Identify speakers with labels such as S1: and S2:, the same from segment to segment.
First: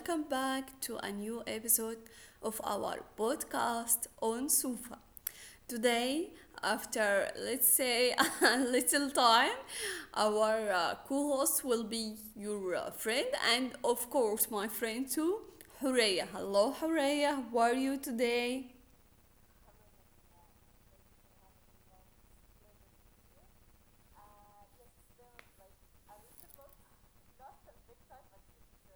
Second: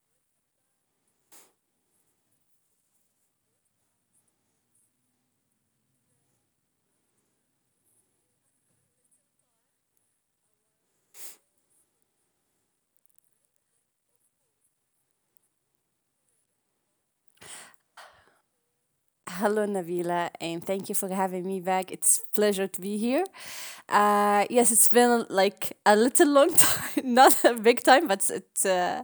S1: welcome back to a new episode of our podcast on Sufa. Today, after let's say a little time, our co host will be your friend, and of course, my friend too, Horea. Hello, Horea, how are you today?
S2: Hello, Nabila, and thank you for having me back. It's a pleasure to be here. Yes, it's been like a little long time, not a big time, but it uh,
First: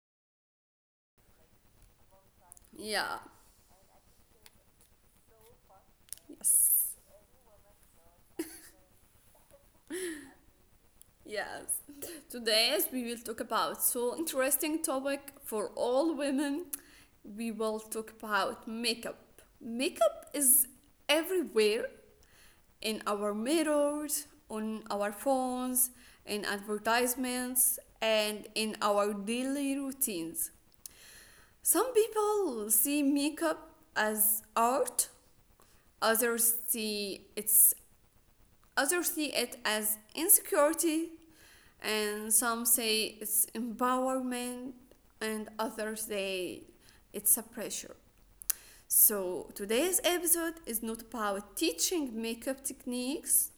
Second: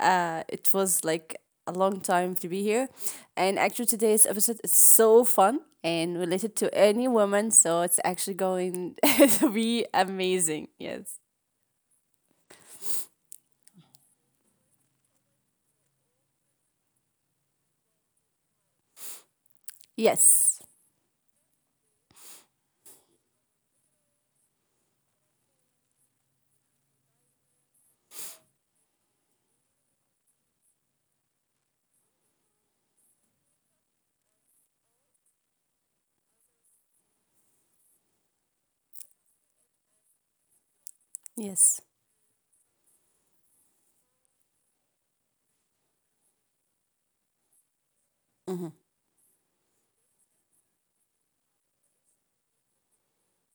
S2: uh, it was like a long time to be here.
S1: Yeah,
S2: And actually, today's episode is so fun and related to
S1: yes.
S2: any woman, so it's actually going to be amazing. Yes,
S1: Yes. Today as we will talk about so interesting topic for all women. We will talk about makeup. Makeup
S2: yes,
S1: is everywhere in our mirrors, on our phones, in advertisements, and in our daily routines. Some people see makeup as art, others see it Others see it as insecurity,
S2: yes.
S1: and some say it's empowerment, and others say it's a pressure.
S2: Hmm.
S1: So, today's episode is not about teaching makeup techniques,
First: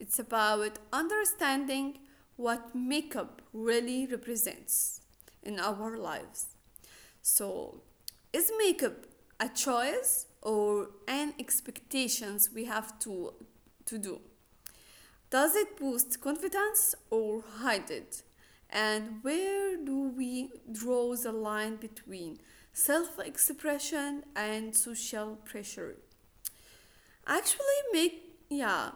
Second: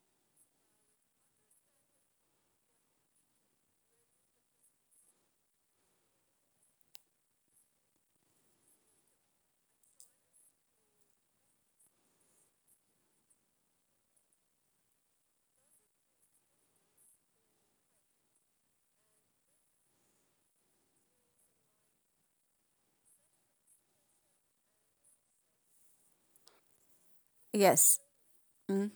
S1: it's about understanding what makeup really represents in our lives. So, is makeup a choice or an expectations we have to do? Does it boost confidence or hide it? And where do we draw the line between self expression and social pressure? Actually,
S2: Yes.
S1: make yeah,
S2: Mm.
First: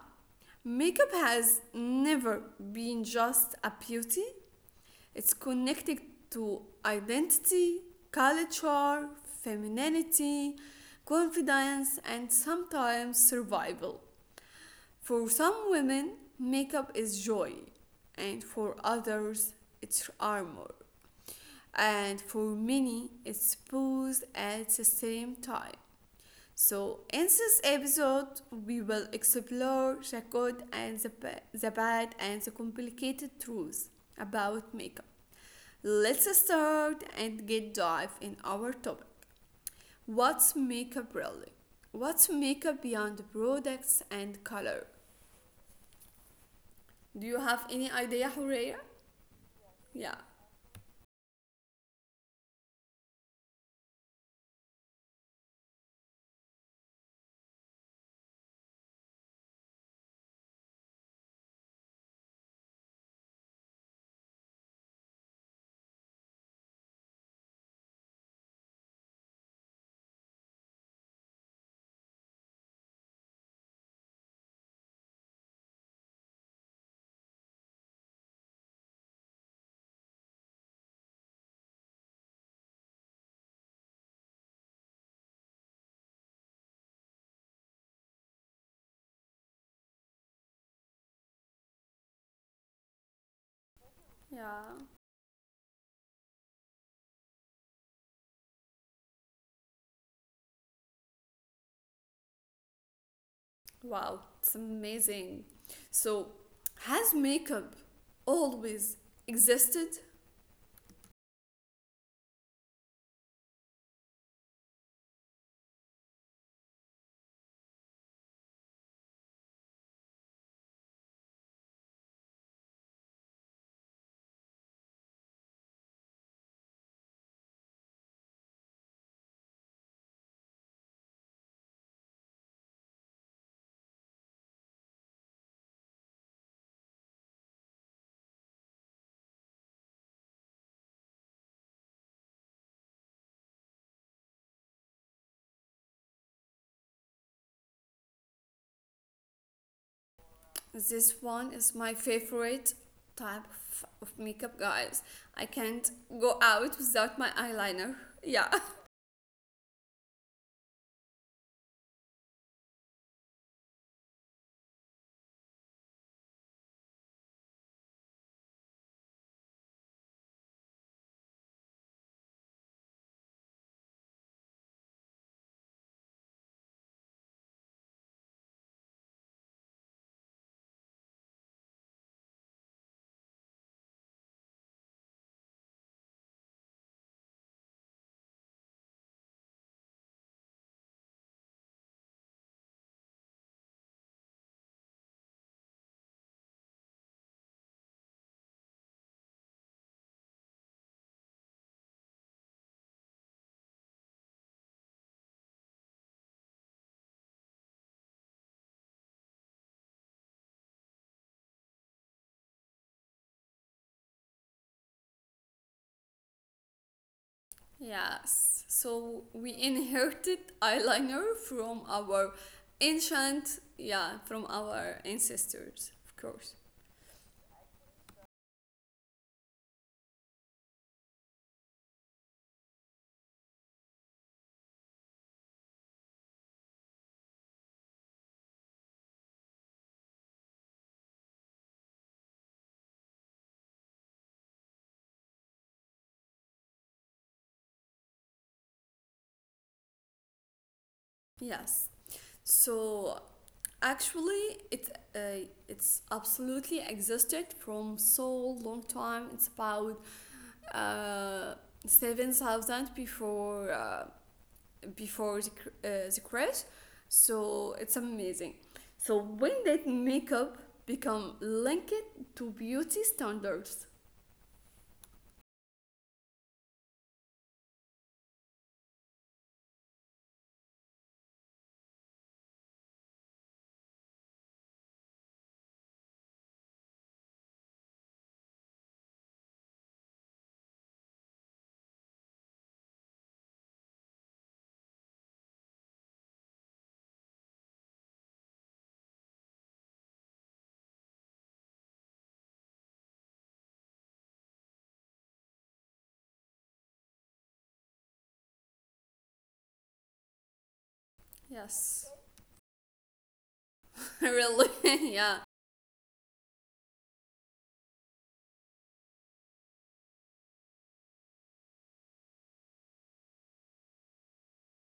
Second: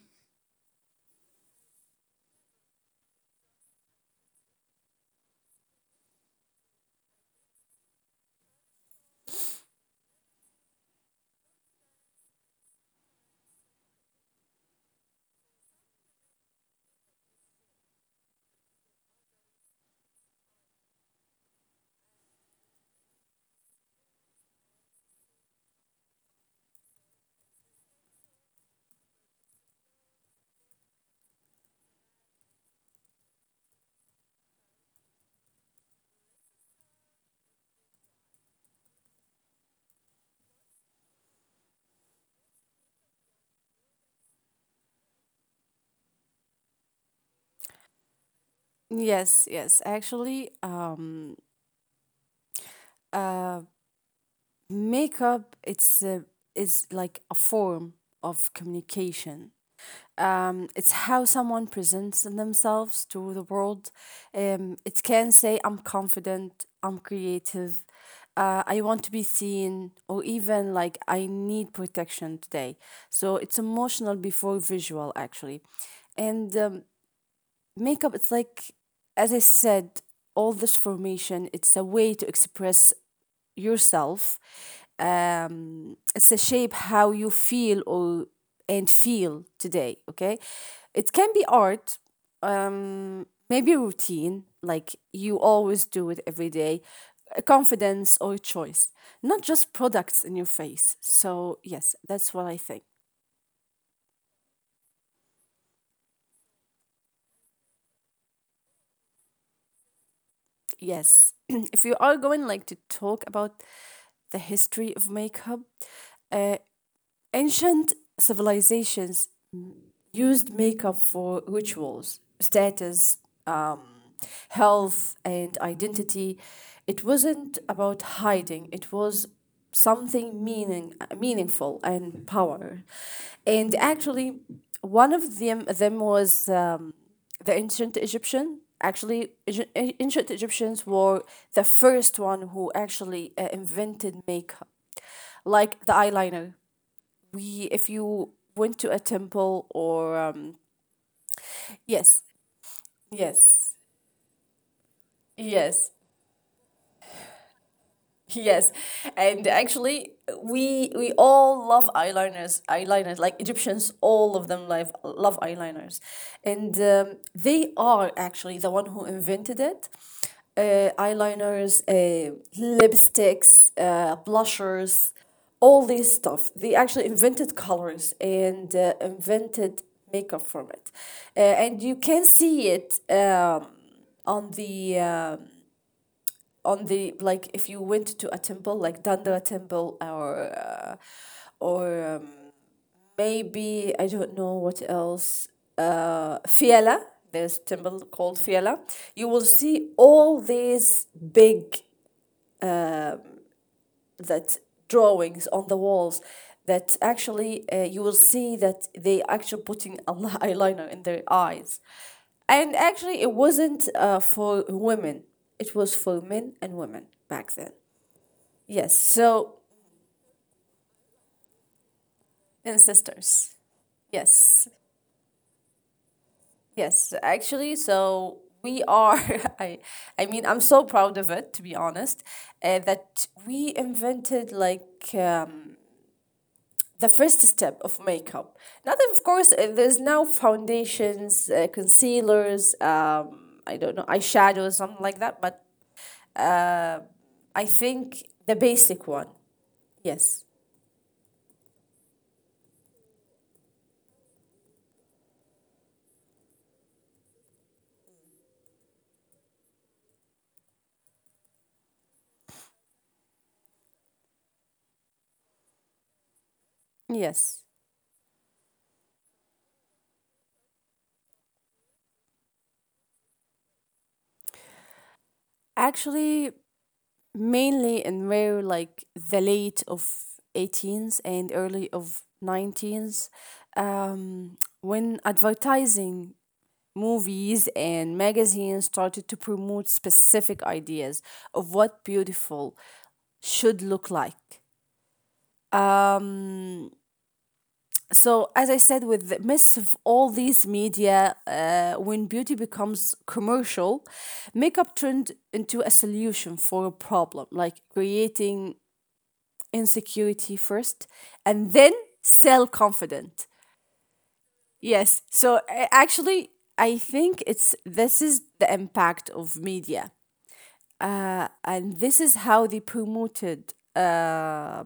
S1: makeup has never been just a beauty, it's connected to identity, culture, femininity, confidence, and sometimes survival. For some women, makeup is joy, and for others, it's armor. And for many, it's both at the same time. So, in this episode, we will explore the good and the bad and the complicated truths about makeup. Let's start and get dive in our topic. What's makeup really? What's makeup beyond products and color? Do you have any idea, Horea?
S2: Yes, yes.
S1: Yeah.
S2: Actually, uh, Makeup, it's is like a form of communication. It's how someone presents themselves to the world. It can say, "I'm confident," "I'm creative," "I want to be seen," or even like, "I need protection today." So it's emotional before visual, actually, and makeup it's like as I said all this formation it's a way to express yourself it's a shape how you feel or and feel today okay it can be art maybe routine
S1: Yeah.
S2: like you always do it every day confidence or choice not just products in your face so yes that's what I think.
S1: Wow, it's amazing. So, has makeup always existed?
S2: Yes. If you are going like to talk about the history of makeup, uh, ancient civilizations used makeup for rituals, status, um, health, and identity. It wasn't about hiding, it was something meaningful and power. And actually, one of them was the ancient Egyptian. Actually, ancient Egyptians were the first one who actually invented makeup like the eyeliner we if you went to a temple or
S1: This one is my
S2: yes
S1: favorite type
S2: yes
S1: of makeup, guys. I
S2: yes
S1: can't go out without my eyeliner. Yeah.
S2: yes, and actually, we all love eyeliners. Eyeliners, like Egyptians, all of them love eyeliners, and they are actually the one who invented it. Eyeliners, lipsticks, blushers, all this stuff. They actually invented colors and invented makeup from it, and you can see it on the. um on the like if you went to a temple like Dandara temple or maybe I don't know what else Fiala there's a temple called Fiala you will see all these big that drawings on the walls that actually you will see that they actually putting a eyeliner in their eyes and actually it wasn't for women it was for men and women back then.
S1: Yes.
S2: Yes
S1: So, we
S2: so
S1: inherited eyeliner from our
S2: and sisters.
S1: ancient, yeah, from
S2: Yes,
S1: our ancestors, of course.
S2: yes, actually, so we are. I, I mean, I'm so proud of it to be honest, that we invented like the first step of makeup. Now, that, of course, there's now foundations, concealers. I don't know, eyeshadows, something like that. But I think the basic one. Yes.
S1: Yes. So, Actually, it it's absolutely existed from so long time. It's about uh, 7,000 before before the crash,
S2: Yes.
S1: so it's amazing. So when did makeup become linked to beauty standards?
S2: Actually, mainly in where like the late of 18s and early of 19s when advertising movies and magazines started to promote specific ideas of what beautiful should look like um, so as I said with the midst of all these media when beauty becomes commercial makeup turned into a solution for a problem like creating insecurity first and then
S1: Yes,
S2: self confident.
S1: really,
S2: Yes.
S1: yeah,
S2: So actually, I think it's this is the impact of media, and this is how they promoted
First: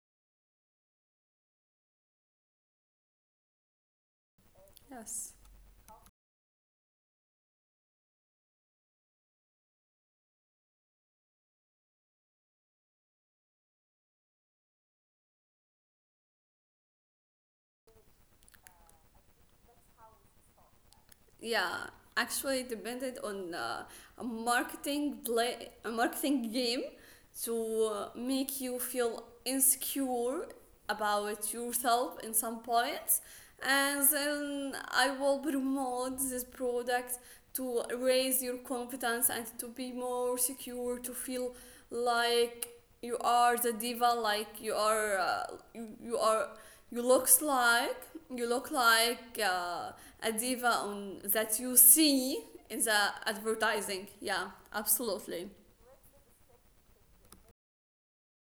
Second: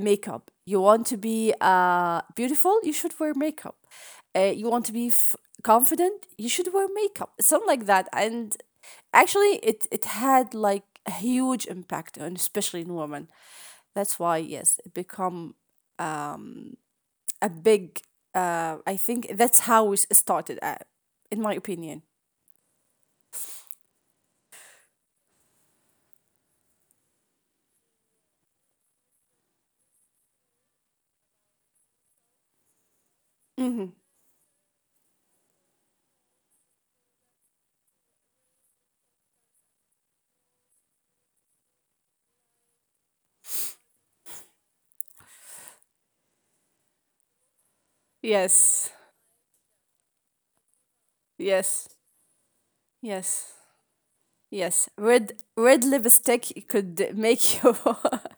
S2: makeup. You want to be beautiful, you should wear makeup. You want to be
S1: yes.
S2: confident, you should wear makeup. Something like that, and actually, it had like a huge impact on especially in women. That's why yes, it become a big. I think that's how it started. At, in my
S1: Yeah,
S2: opinion.
S1: actually depended on a marketing play a marketing game to make you feel insecure about yourself in some points,
S2: Hmm.
S1: and then I will promote this product to raise your confidence and to be more secure to feel like you are the diva, like you are you are you looks like you look
S2: Yes.
S1: like a diva on that you
S2: Yes.
S1: see in the
S2: Yes.
S1: advertising. Yeah,
S2: Yes, red
S1: absolutely.
S2: red lipstick could make you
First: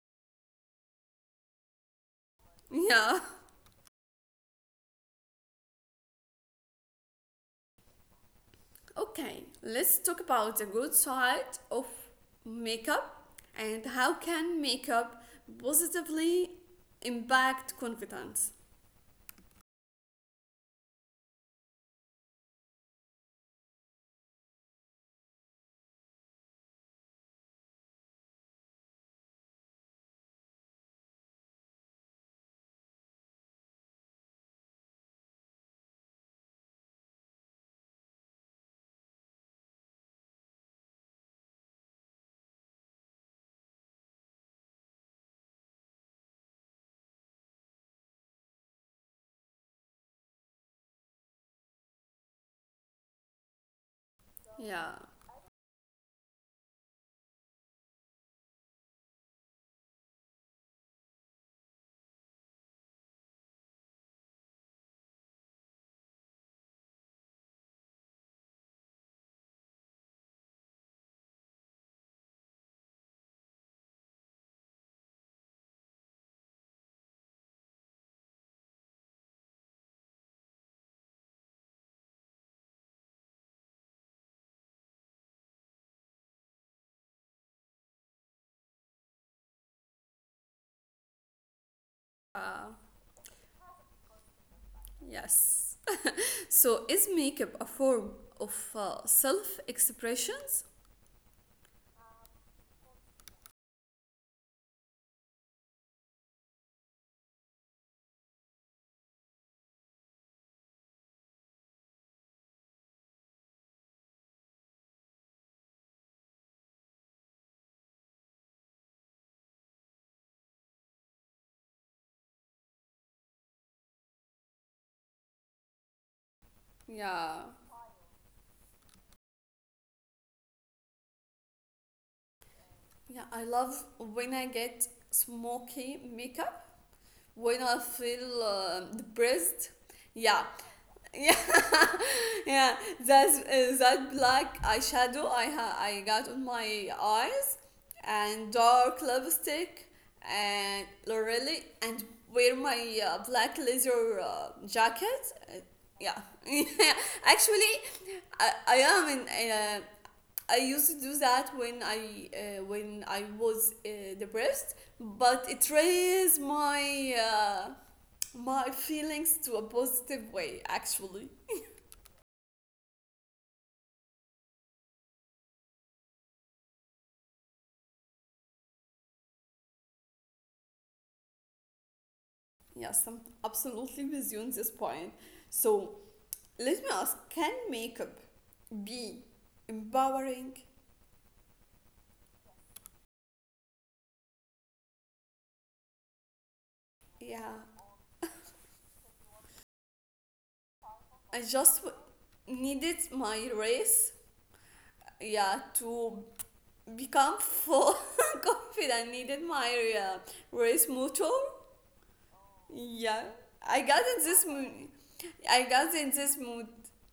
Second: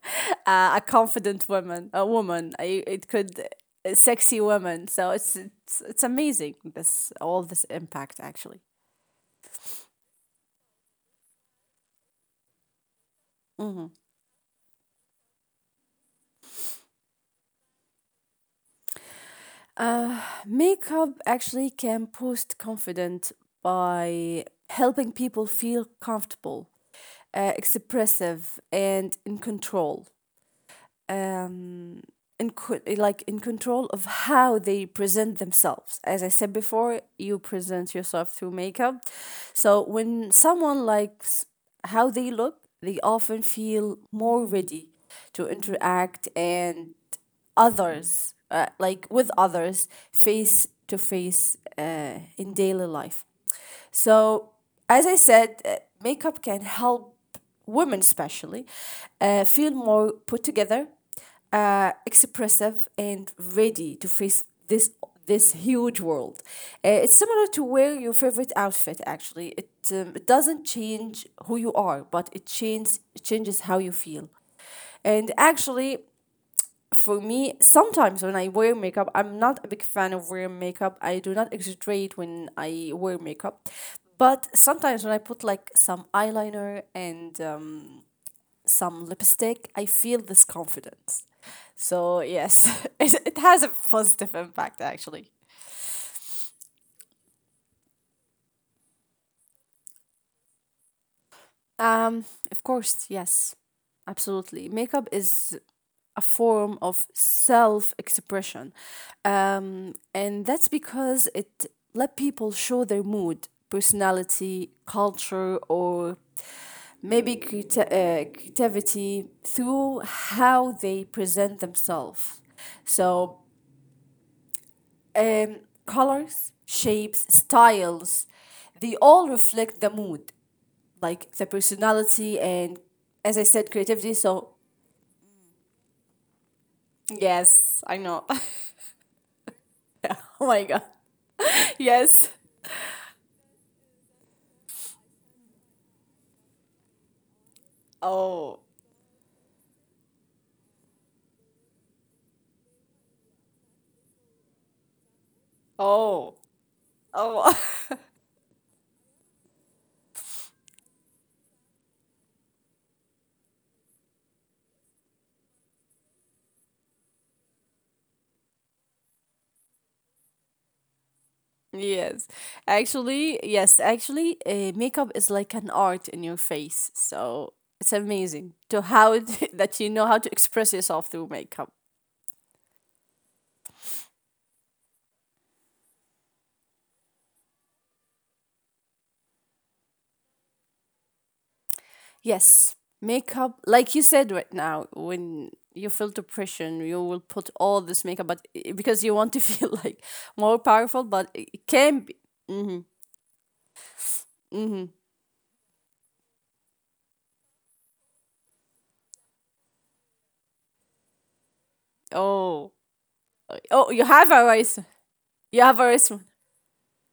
S2: a confident woman, a woman. It
S1: Yeah.
S2: could a sexy woman. So it's amazing. This all this impact actually.
S1: Okay, let's talk about the good side of makeup and how can makeup positively impact confidence.
S2: Makeup actually can boost confidence by helping people feel comfortable, expressive, and in control um, like in control of how they present themselves. As I said before, you present yourself through makeup. So when someone likes how they look, they often feel more ready to interact and others, like with others, face to face in daily life. So,
S1: Yeah.
S2: as I said, makeup can help women, especially, feel more put together, expressive, and ready to face this huge world. It's similar to wear your favorite outfit. Actually, it it doesn't change who you are, but it changes how you feel. And actually, for me, sometimes when I wear makeup, I'm not a big fan of wearing makeup. I do not exaggerate when I wear makeup. But sometimes when I put like some eyeliner and some lipstick, I feel this confidence. So, yes,
S1: Uh,
S2: it has a positive impact actually.
S1: yes. So is makeup a form of self expressions?
S2: Um, of course, yes, absolutely. Makeup is a form of self expression. And that's because it let people show their mood, personality, culture, or maybe creativity through how they present themselves. So, um, colors, shapes,
S1: Yeah.
S2: styles, they all reflect the mood like the personality and
S1: Yeah,
S2: as I
S1: I
S2: said,
S1: love
S2: creativity.
S1: when I
S2: So
S1: get smoky makeup, when
S2: yes,
S1: I
S2: I know. Oh
S1: feel depressed. Yeah.
S2: my god.
S1: Yeah,
S2: Yes.
S1: yeah. That's that black eyeshadow I got on my eyes, and
S2: Oh.
S1: dark lipstick, and Lorelli, and wear my black leather jacket. Uh, yeah,
S2: Oh. Oh.
S1: actually, I am in I used to do that when I was depressed, but it raised my my feelings to a positive way. Actually,
S2: Yes. Actually, yes. Actually, makeup is like an art in your face. So it's amazing to how it, that you know how to express yourself through makeup.
S1: yes, I'm absolutely with you on this point. So, let me ask: can makeup be empowering?
S2: Yes, makeup, like you said right now, when you feel depression, you will put
S1: Yeah,
S2: all this makeup, but because you want to feel like more powerful, but
S1: I
S2: it
S1: just w-
S2: can be.
S1: needed my race. Yeah, to become full confident. Needed my race motor.
S2: Oh,
S1: Yeah, I
S2: oh,
S1: got
S2: you
S1: in
S2: have a
S1: this mood.
S2: race. You
S1: I
S2: have a
S1: got in
S2: race.
S1: this mood.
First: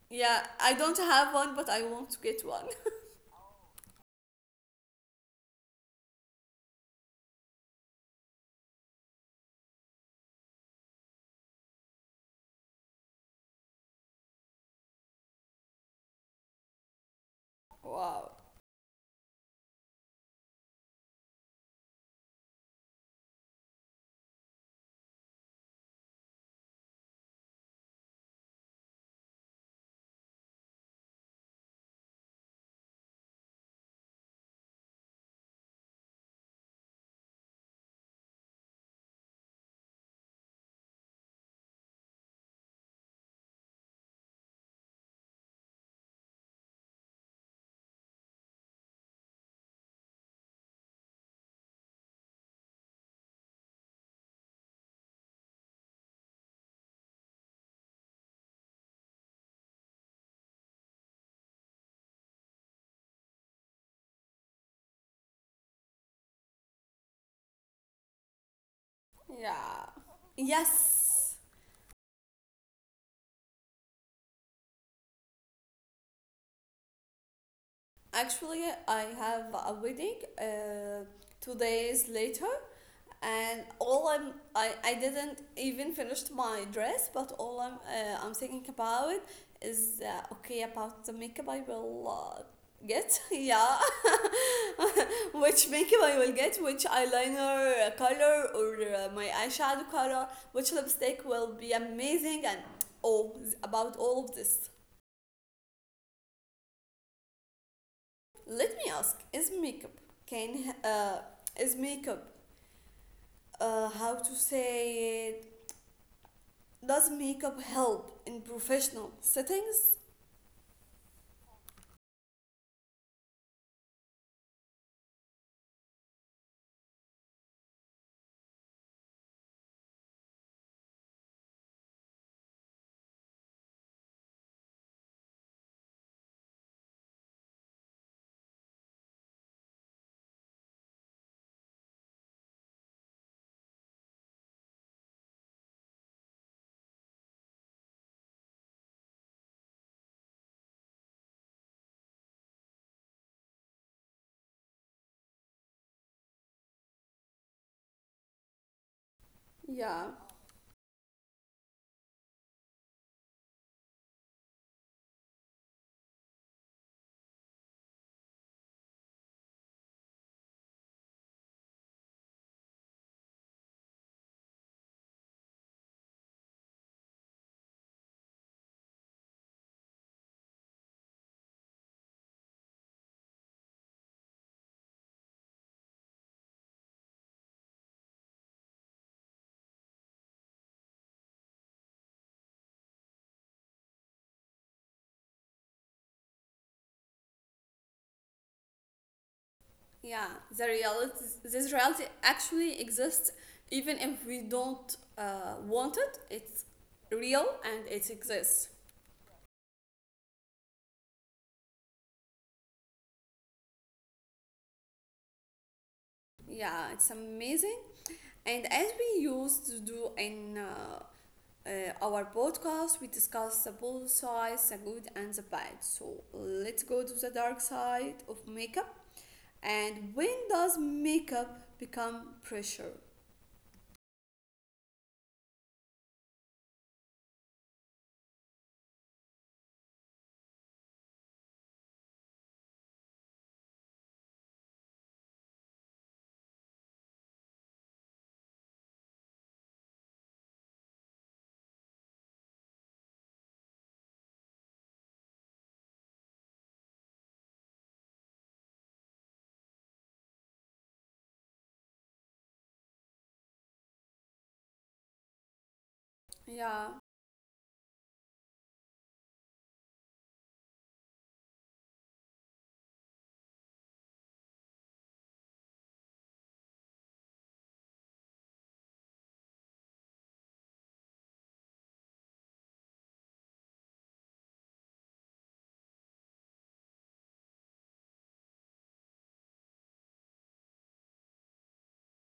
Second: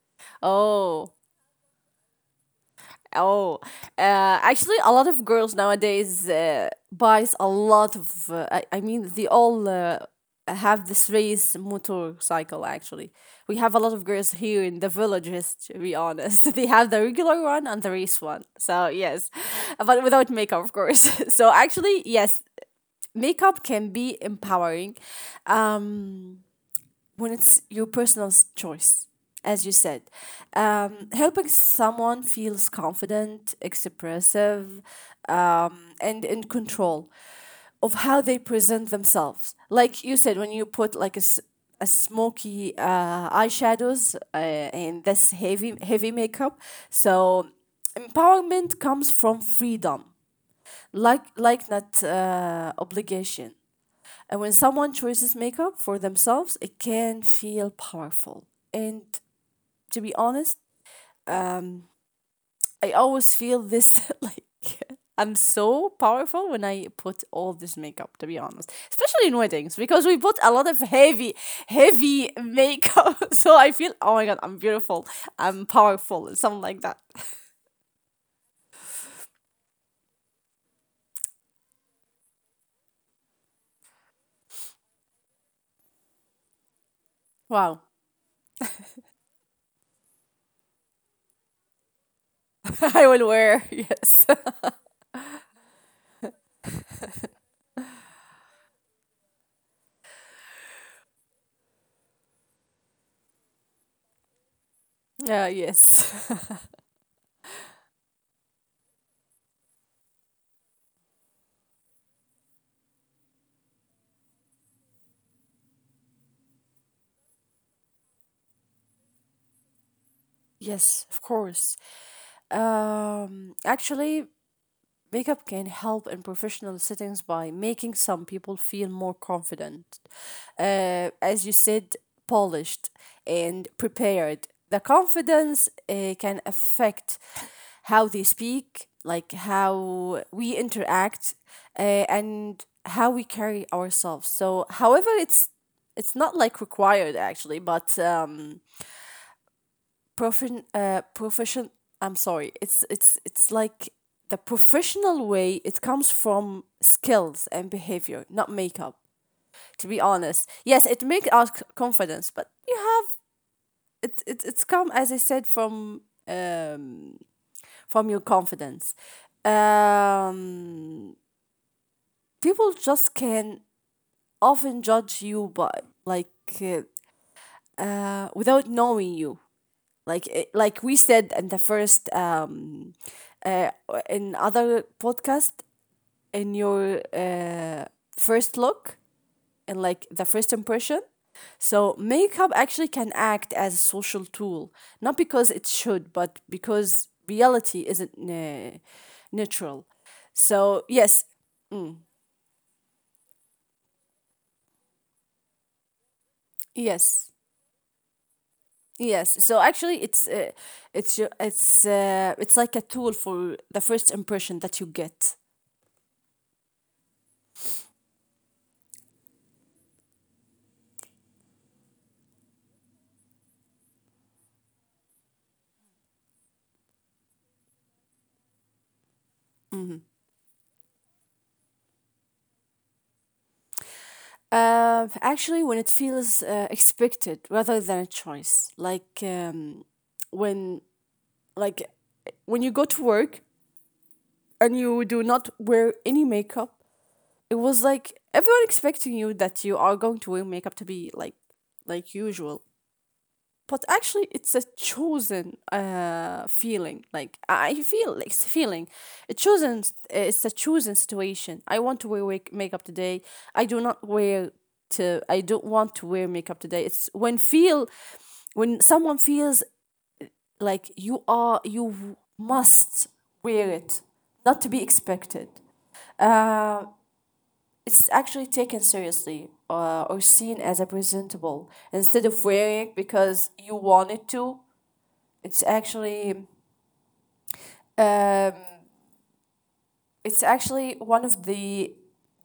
S1: Yeah, I don't
S2: Oh.
S1: have one, but I want to get one.
S2: Oh, actually, a lot of girls nowadays buys a lot of. I mean, they all have this race motorcycle. Actually, we have a lot of girls here in the villages. To be honest, they have the regular one and the race
S1: Wow.
S2: one. So yes, but without makeup, of course. So actually, yes, makeup can be empowering. Um, when it's your personal choice as you said helping someone feels confident expressive and in control of how they present themselves like you said when you put like a smoky eyeshadows and this heavy makeup so empowerment comes from freedom like not obligation and when someone chooses makeup for themselves, it can feel powerful. And to be honest, I always feel this like I'm so powerful when I put all this makeup, to be honest, especially in weddings
S1: Yeah.
S2: because we put a lot of heavy,
S1: Yes.
S2: heavy makeup. So I feel, oh my God, I'm beautiful, I'm powerful, and something like that.
S1: Actually, I have a wedding 2 days later. And all I'm I didn't even finish my dress, but all
S2: Wow.
S1: I'm thinking about is okay, about the makeup I will
S2: I
S1: get
S2: will wear,
S1: yeah
S2: yes.
S1: which makeup I will get, which eyeliner color or my eyeshadow color, which lipstick will be amazing, and all about all of this.
S2: Yes.
S1: Let me ask is makeup can Is makeup how to say it does makeup help in professional settings?
S2: Yes, of course. Actually, makeup can help in professional settings by making some people feel more confident, as you said, polished and prepared. The confidence can affect how they speak, like how we interact, uh, and how we carry ourselves. So, however, it's not like required actually, but profession I'm sorry it's like the professional way it comes from skills and behavior not makeup to be
S1: Yeah,
S2: honest yes it makes us confidence but you have it, it it's come as I said um from your confidence um people just can often judge you by like uh, without knowing you like eh, like we said in the first uh, in other podcast in your first look and like the first impression so makeup actually can act as a social tool not because it should but because reality isn't neutral
S1: yeah. The
S2: so
S1: reality,
S2: yes
S1: this reality actually exists, even if we don't want it. It's
S2: yes
S1: real and it exists.
S2: yes so actually it's it's like a tool for the first impression that you get.
S1: Yeah, it's amazing. And as we used to do in uh, our podcast, we discuss the both sides, the good and the bad. So let's go to the dark side of makeup. And when does makeup become pressure?
S2: Actually, when it feels expected rather than a choice, like when like when you go to work and you do not wear any makeup, it was like everyone expecting you that you are going to wear makeup to be like usual, but actually it's a chosen feeling like I feel like it's a feeling a chosen it's a chosen situation I want to wear makeup today I do not wear to I don't want to wear makeup today it's
S1: Yeah,
S2: when feel when someone feels like you are you must wear it not to be expected it's actually taken seriously or seen as a presentable instead of wearing because you wanted to it's actually um, it's actually one of the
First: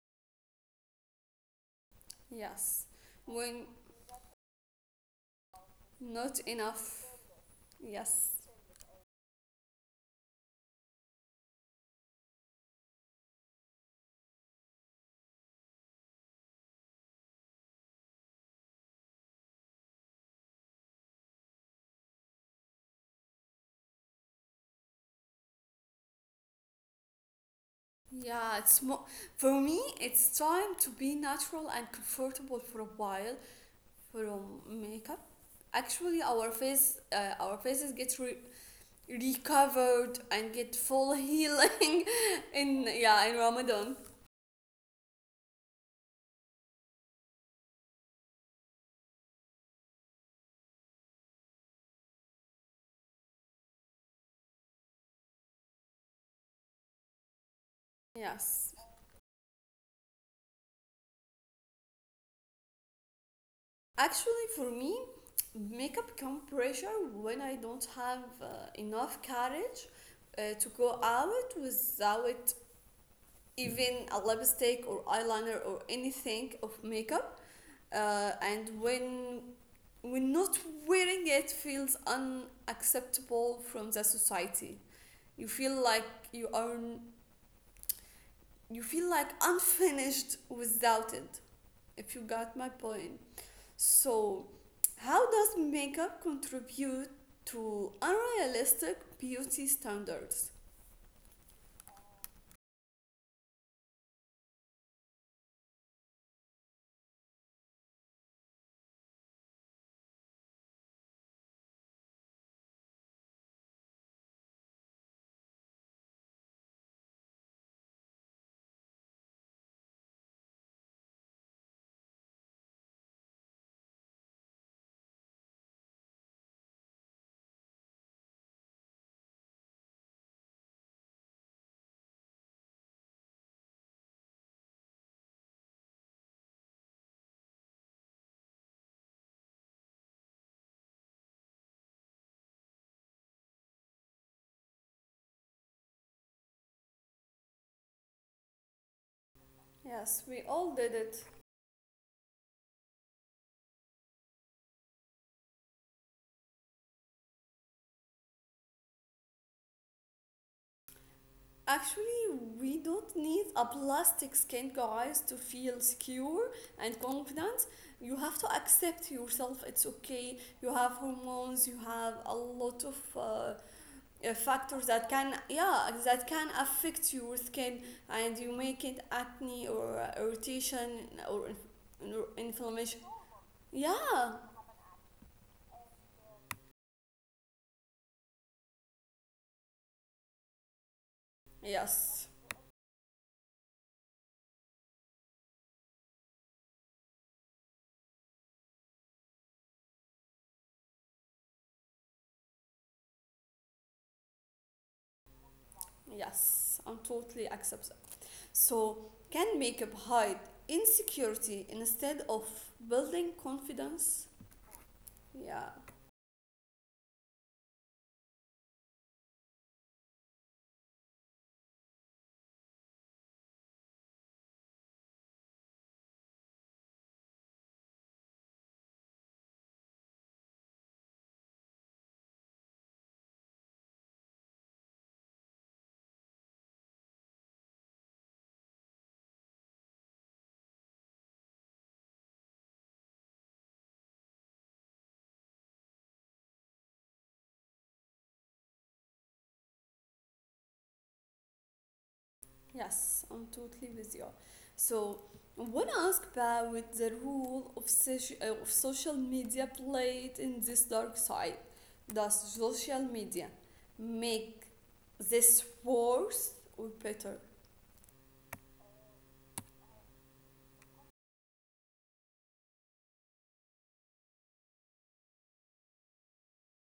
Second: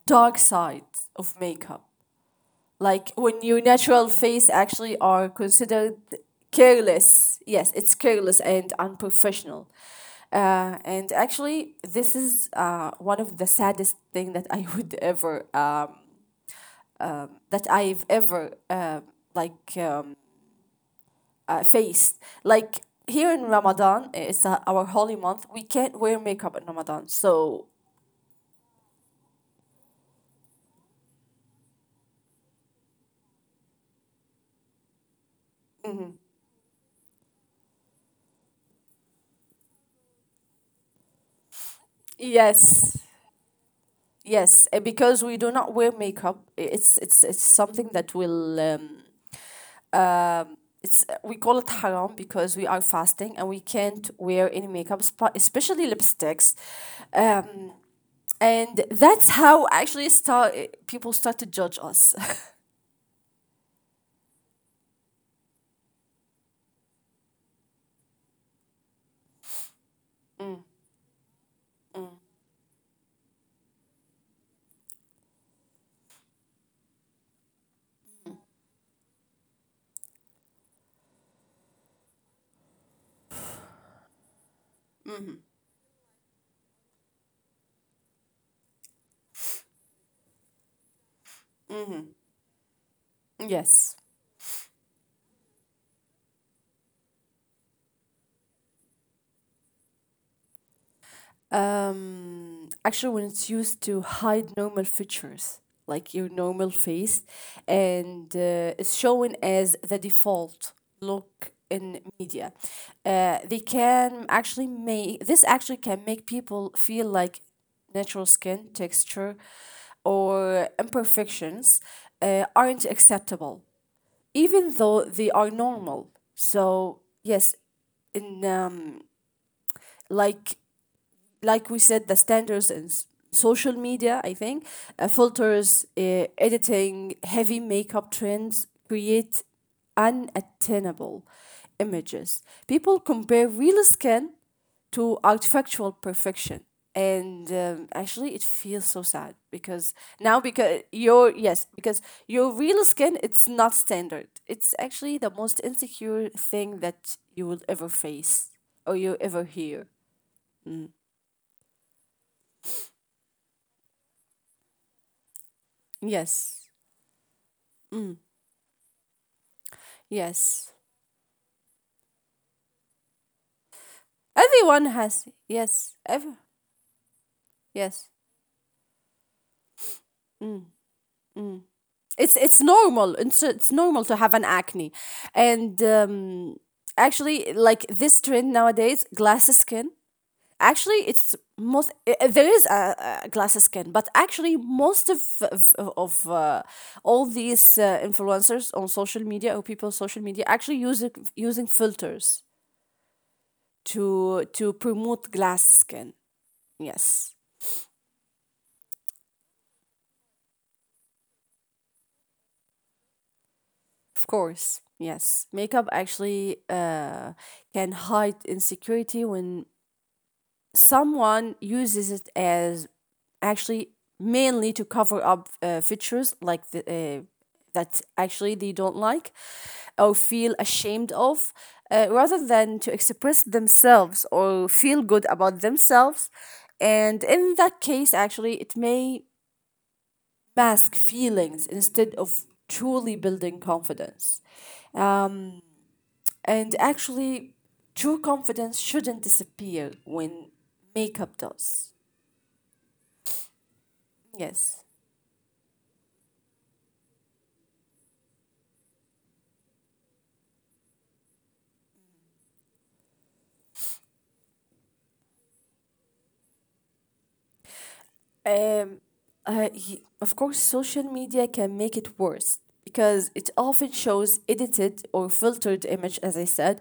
S2: dark sides of makeup.
S1: yes.
S2: Like when your
S1: When
S2: natural face actually are considered
S1: not enough.
S2: careless. Yes, it's
S1: Yes.
S2: careless and unprofessional. And actually, this is one of the saddest thing that I would ever that I've ever like faced. Like here in Ramadan, it's our holy month. We can't wear makeup in Ramadan. So
S1: Yeah, it's more for me it's time to be natural and comfortable for a while from makeup. Actually, our faces get recovered and get full healing in
S2: yes,
S1: yeah, in Ramadan.
S2: yes, because we do not wear makeup. It's something that will it's we call it haram because we are fasting and we can't wear any makeup, especially lipsticks. Um,
S1: Yes.
S2: and that's how actually start people start to judge us.
S1: Actually, for me, makeup come pressure when I don't have enough courage to go out without even a lipstick or eyeliner or anything of makeup, and when not wearing it feels unacceptable from the society. You feel like you are you feel like unfinished without it. If you got my point.
S2: Yes.
S1: So, how does makeup contribute to unrealistic beauty standards?
S2: Actually, when it's used to hide normal features like your normal face, and it's shown as the default look in media. Uh, they can actually make this actually can make people feel like natural skin texture or imperfections aren't acceptable, even though they are normal. So yes, in like like we said, the standards and social media, I think, filters, editing, heavy makeup trends create unattainable images. People compare real skin to artificial perfection, and actually it feels so sad because
S1: Yes, we
S2: now
S1: all did
S2: because
S1: it.
S2: your yes because your real skin, it's not standard. It's actually the most insecure thing that you will ever face or you ever hear.
S1: Actually, we don't need a plastic skin, guys, to feel secure
S2: Yes
S1: and confident. You have to accept yourself. It's okay. You
S2: Yes.
S1: have hormones. You have a lot of factors
S2: Everyone
S1: that can,
S2: has.
S1: yeah,
S2: Yes.
S1: that
S2: Every,
S1: can affect your skin,
S2: yes.
S1: and you make it acne or irritation or
S2: It's
S1: inflammation.
S2: normal. It's normal to
S1: Yeah.
S2: have an acne, and actually, like this trend nowadays, glass skin. Actually, it's most
S1: Yes.
S2: eh, eh, there is a glass skin, but actually, most of all these influencers on social media or people on social media actually using filters to promote glass skin.
S1: Yes, I'm totally
S2: Yes.
S1: accepting. So, can makeup hide insecurity instead of building confidence?
S2: Of course, yes.
S1: Yeah,
S2: Makeup actually can hide insecurity when someone uses it as actually mainly to cover up features that actually they don't like or feel ashamed of, rather than to express themselves or feel good about themselves. And in that case, actually, it may mask feelings instead of truly building confidence. Um, and actually, true confidence shouldn't disappear when makeup does.
S1: yes, I'm totally with you.
S2: Yes.
S1: So, I want to ask about the role of, of social media played in this dark side. Does social media make this worse or better?
S2: Um, of course, social media can make it worse because it often shows edited or filtered image, as I said,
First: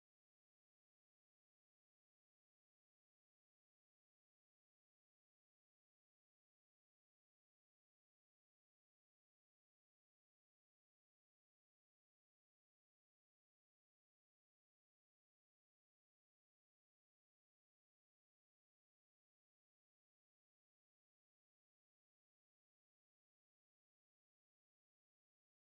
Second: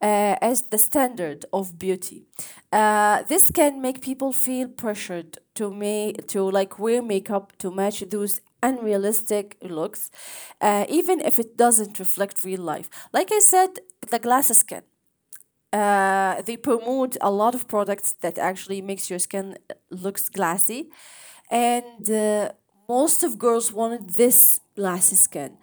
S2: as the standard of beauty. This can make people feel pressured to like wear makeup to match those unrealistic looks, even if it doesn't reflect real life. Like I said, the glasses can. They promote a lot of products that actually makes your skin looks glassy, and most of girls wanted this glassy skin.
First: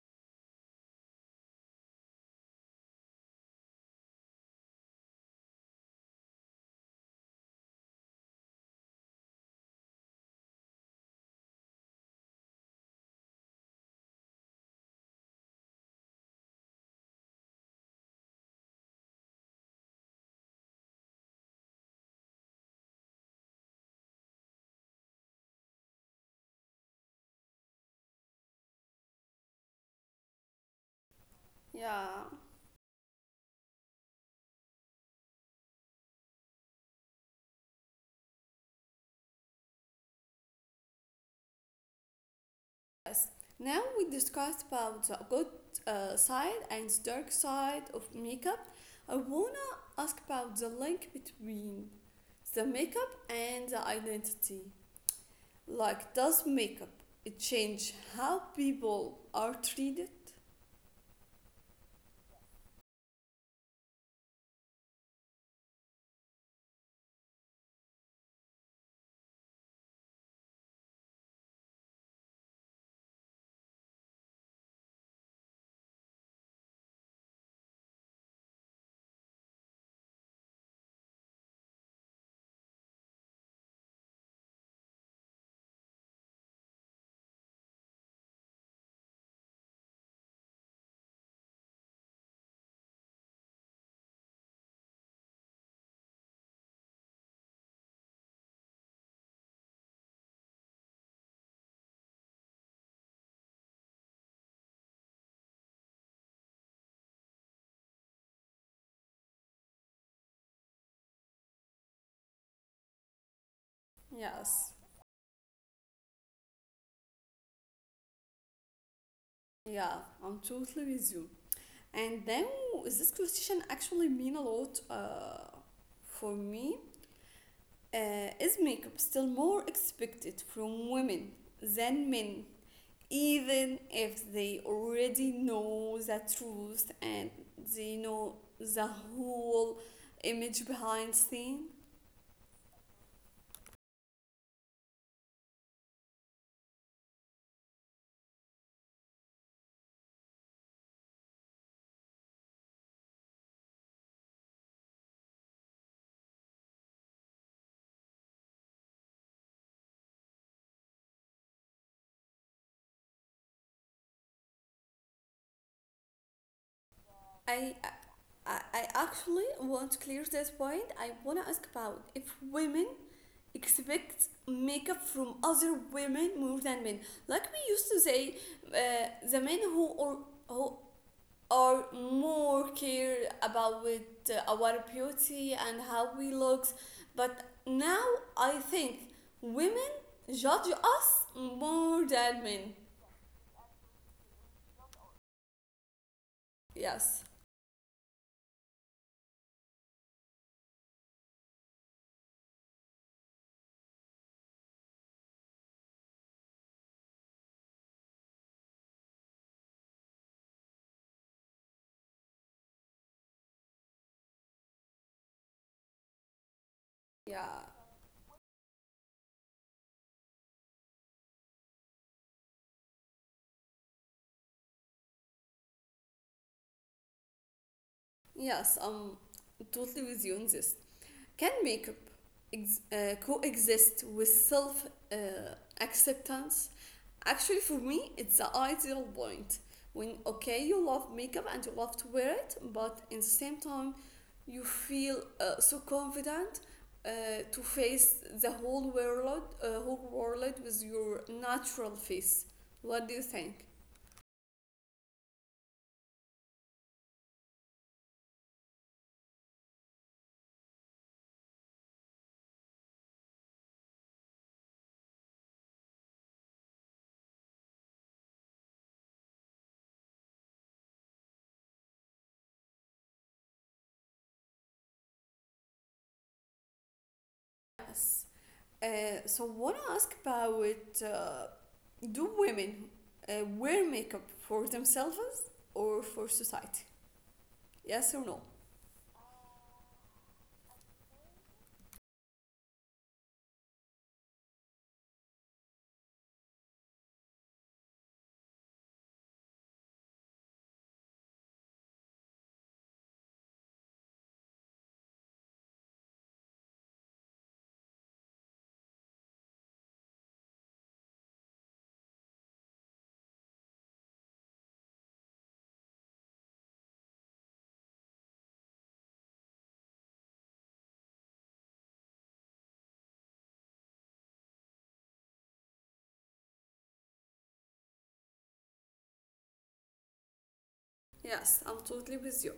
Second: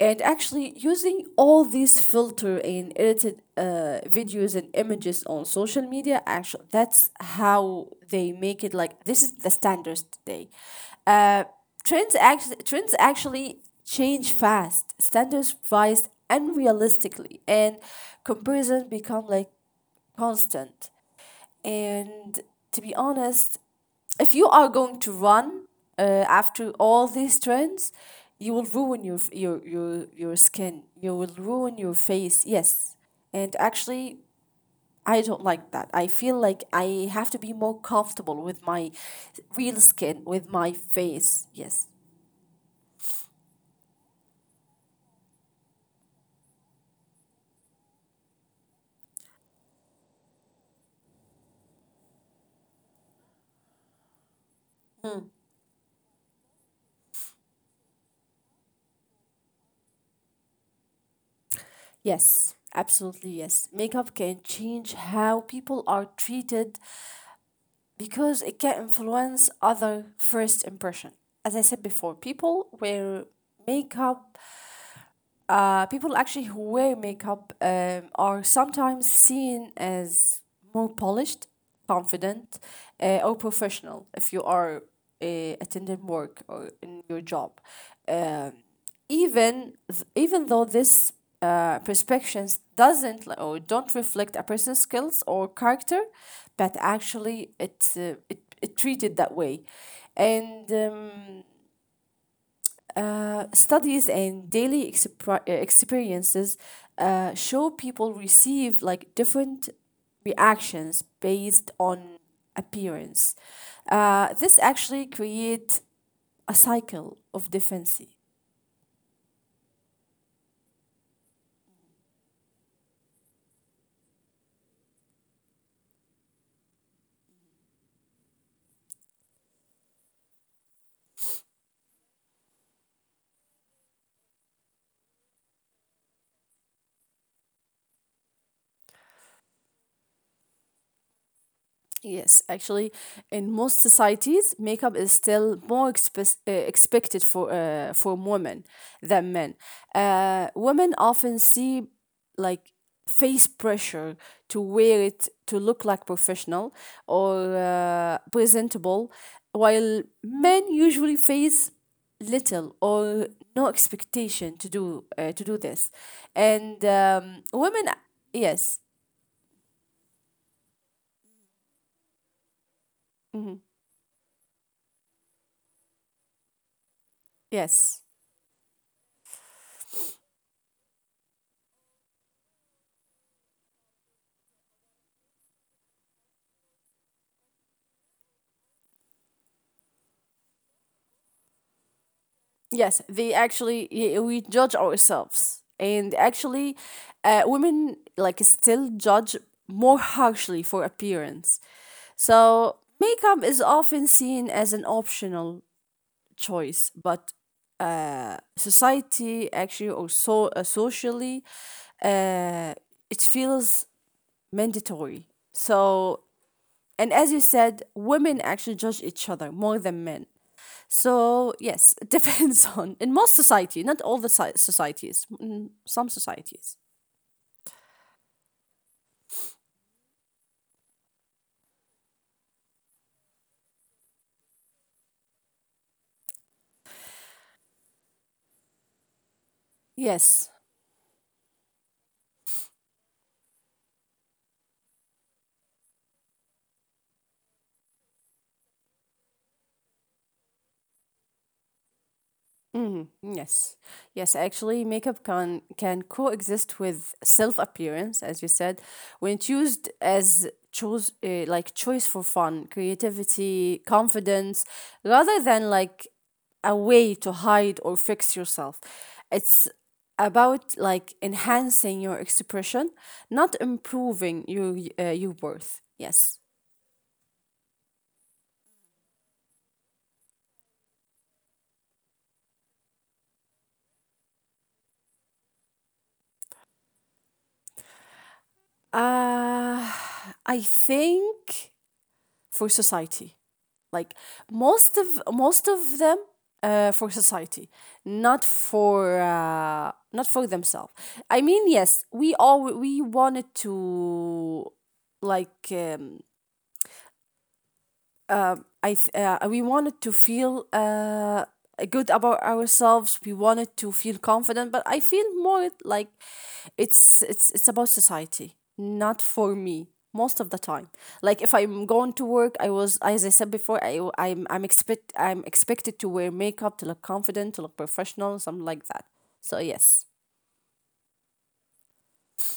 S2: And actually, using all these filter and edited videos and images on social media, actually, that's how they make it like this is the standards today. Uh, trends actually change fast, standards rise unrealistically, and comparison become like constant. And to be honest, if you are going to run after all these trends, you will ruin your skin. You will ruin your
S1: Yeah.
S2: face. Yes, and actually, I don't like that. I feel like I have to be more comfortable with my real skin, with my face. Yes.
S1: Yes. Now we discussed about the good side and the dark side of makeup. I wanna ask about the link between the makeup and the identity. Like, does makeup it change how people are treated?
S2: Yes, absolutely yes. Makeup can change how people are treated because it can influence other first impression. As I said before, makeup people actually who wear makeup are sometimes seen as more polished, confident, or professional if you are uh, attending work or in your job. Um, even even though this perspectives doesn't li- or don't reflect a person's skills or character, but actually it treated that way. And. Studies and daily experiences show people receive like different reactions based on appearance. This
S1: Yes.
S2: actually creates a cycle of defense.
S1: Yeah, I'm totally with you. And then, is this question actually mean a lot for me? Is makeup still more expected from women than men? Even if they already know the truth and they know the whole image behind scene.
S2: Yes, actually, in most societies, makeup is still more expected for women than men. Women often see like face pressure to wear it to look like professional or presentable, while men usually face little or no expectation to do this, and
S1: i
S2: women, yes,
S1: I actually want to clear this point. I want to ask about if women
S2: mhm,
S1: expect makeup from other women more than men, like we used to
S2: yes.
S1: say the men who or more care about with our beauty and how we look. But now I think women judge us more than men.
S2: Yes, they actually we judge ourselves, and actually,
S1: Yes.
S2: women like still judge more harshly for appearance. So makeup is often seen as an optional choice, but society actually, or socially, uh, it feels mandatory. So, and as you
S1: Yeah.
S2: said, women actually judge each other more than men. So, yes, it depends on, in most society, not all the societies, in some societies.
S1: Yes, I'm totally with you on this. Can makeup coexist with self uh, acceptance? Actually, for me, it's the ideal point. When,
S2: Yes.
S1: okay, you love makeup and you love to wear it, but in the same time, you feel so confident uh, to face the whole world, with your natural face. What do you think?
S2: Yes, yes, actually, makeup can coexist with self appearance, as you said, when it's used as choose like choice for fun, creativity, confidence, rather than like a way to hide or fix yourself. It's about like enhancing your expression, not improving your worth. Yes,
S1: Yes. So I want to ask about do women wear makeup for themselves or for society? Yes or no?
S2: uh, I think for society, like most of them, for society, not for not for themselves. I mean, yes, we all we wanted to like um, we wanted to feel good about ourselves. We wanted to feel confident, but I feel more like it's it's about society, not for me most of the time. Like if I'm going to work, I was as I said before, I am I w- I'm expect I'm expected to wear makeup to look confident, to look professional, something like that. So yes,
S1: Yes, I'm totally with you.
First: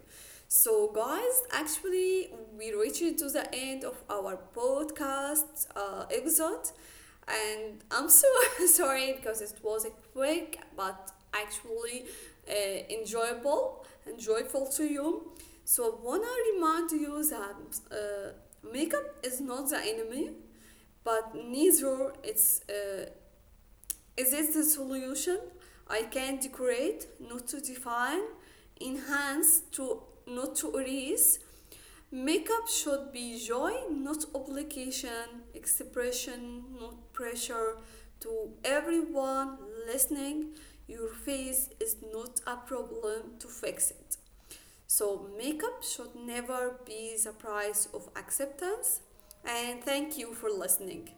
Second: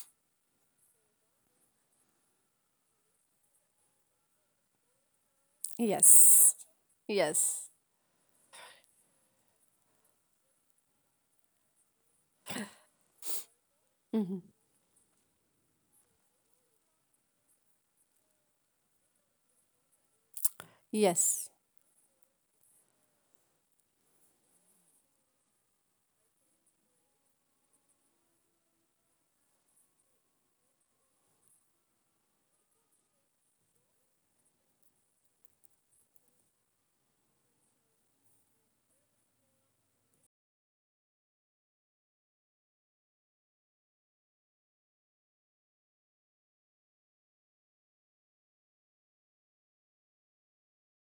S1: So, guys, actually, we reached to the end of our podcast
S2: yes,
S1: episode,
S2: yes,
S1: and I'm so sorry because it was a quick but actually enjoyable and
S2: hmm,
S1: joyful to you. So, I wanna remind you that makeup is not the enemy, but
S2: yes.
S1: neither it's is it the solution. I can decorate, not to define, enhance to not to erase. Makeup should be joy not obligation, expression not pressure. To everyone listening, your face is not a problem to fix it, so makeup should never be the price of acceptance. And thank you for listening.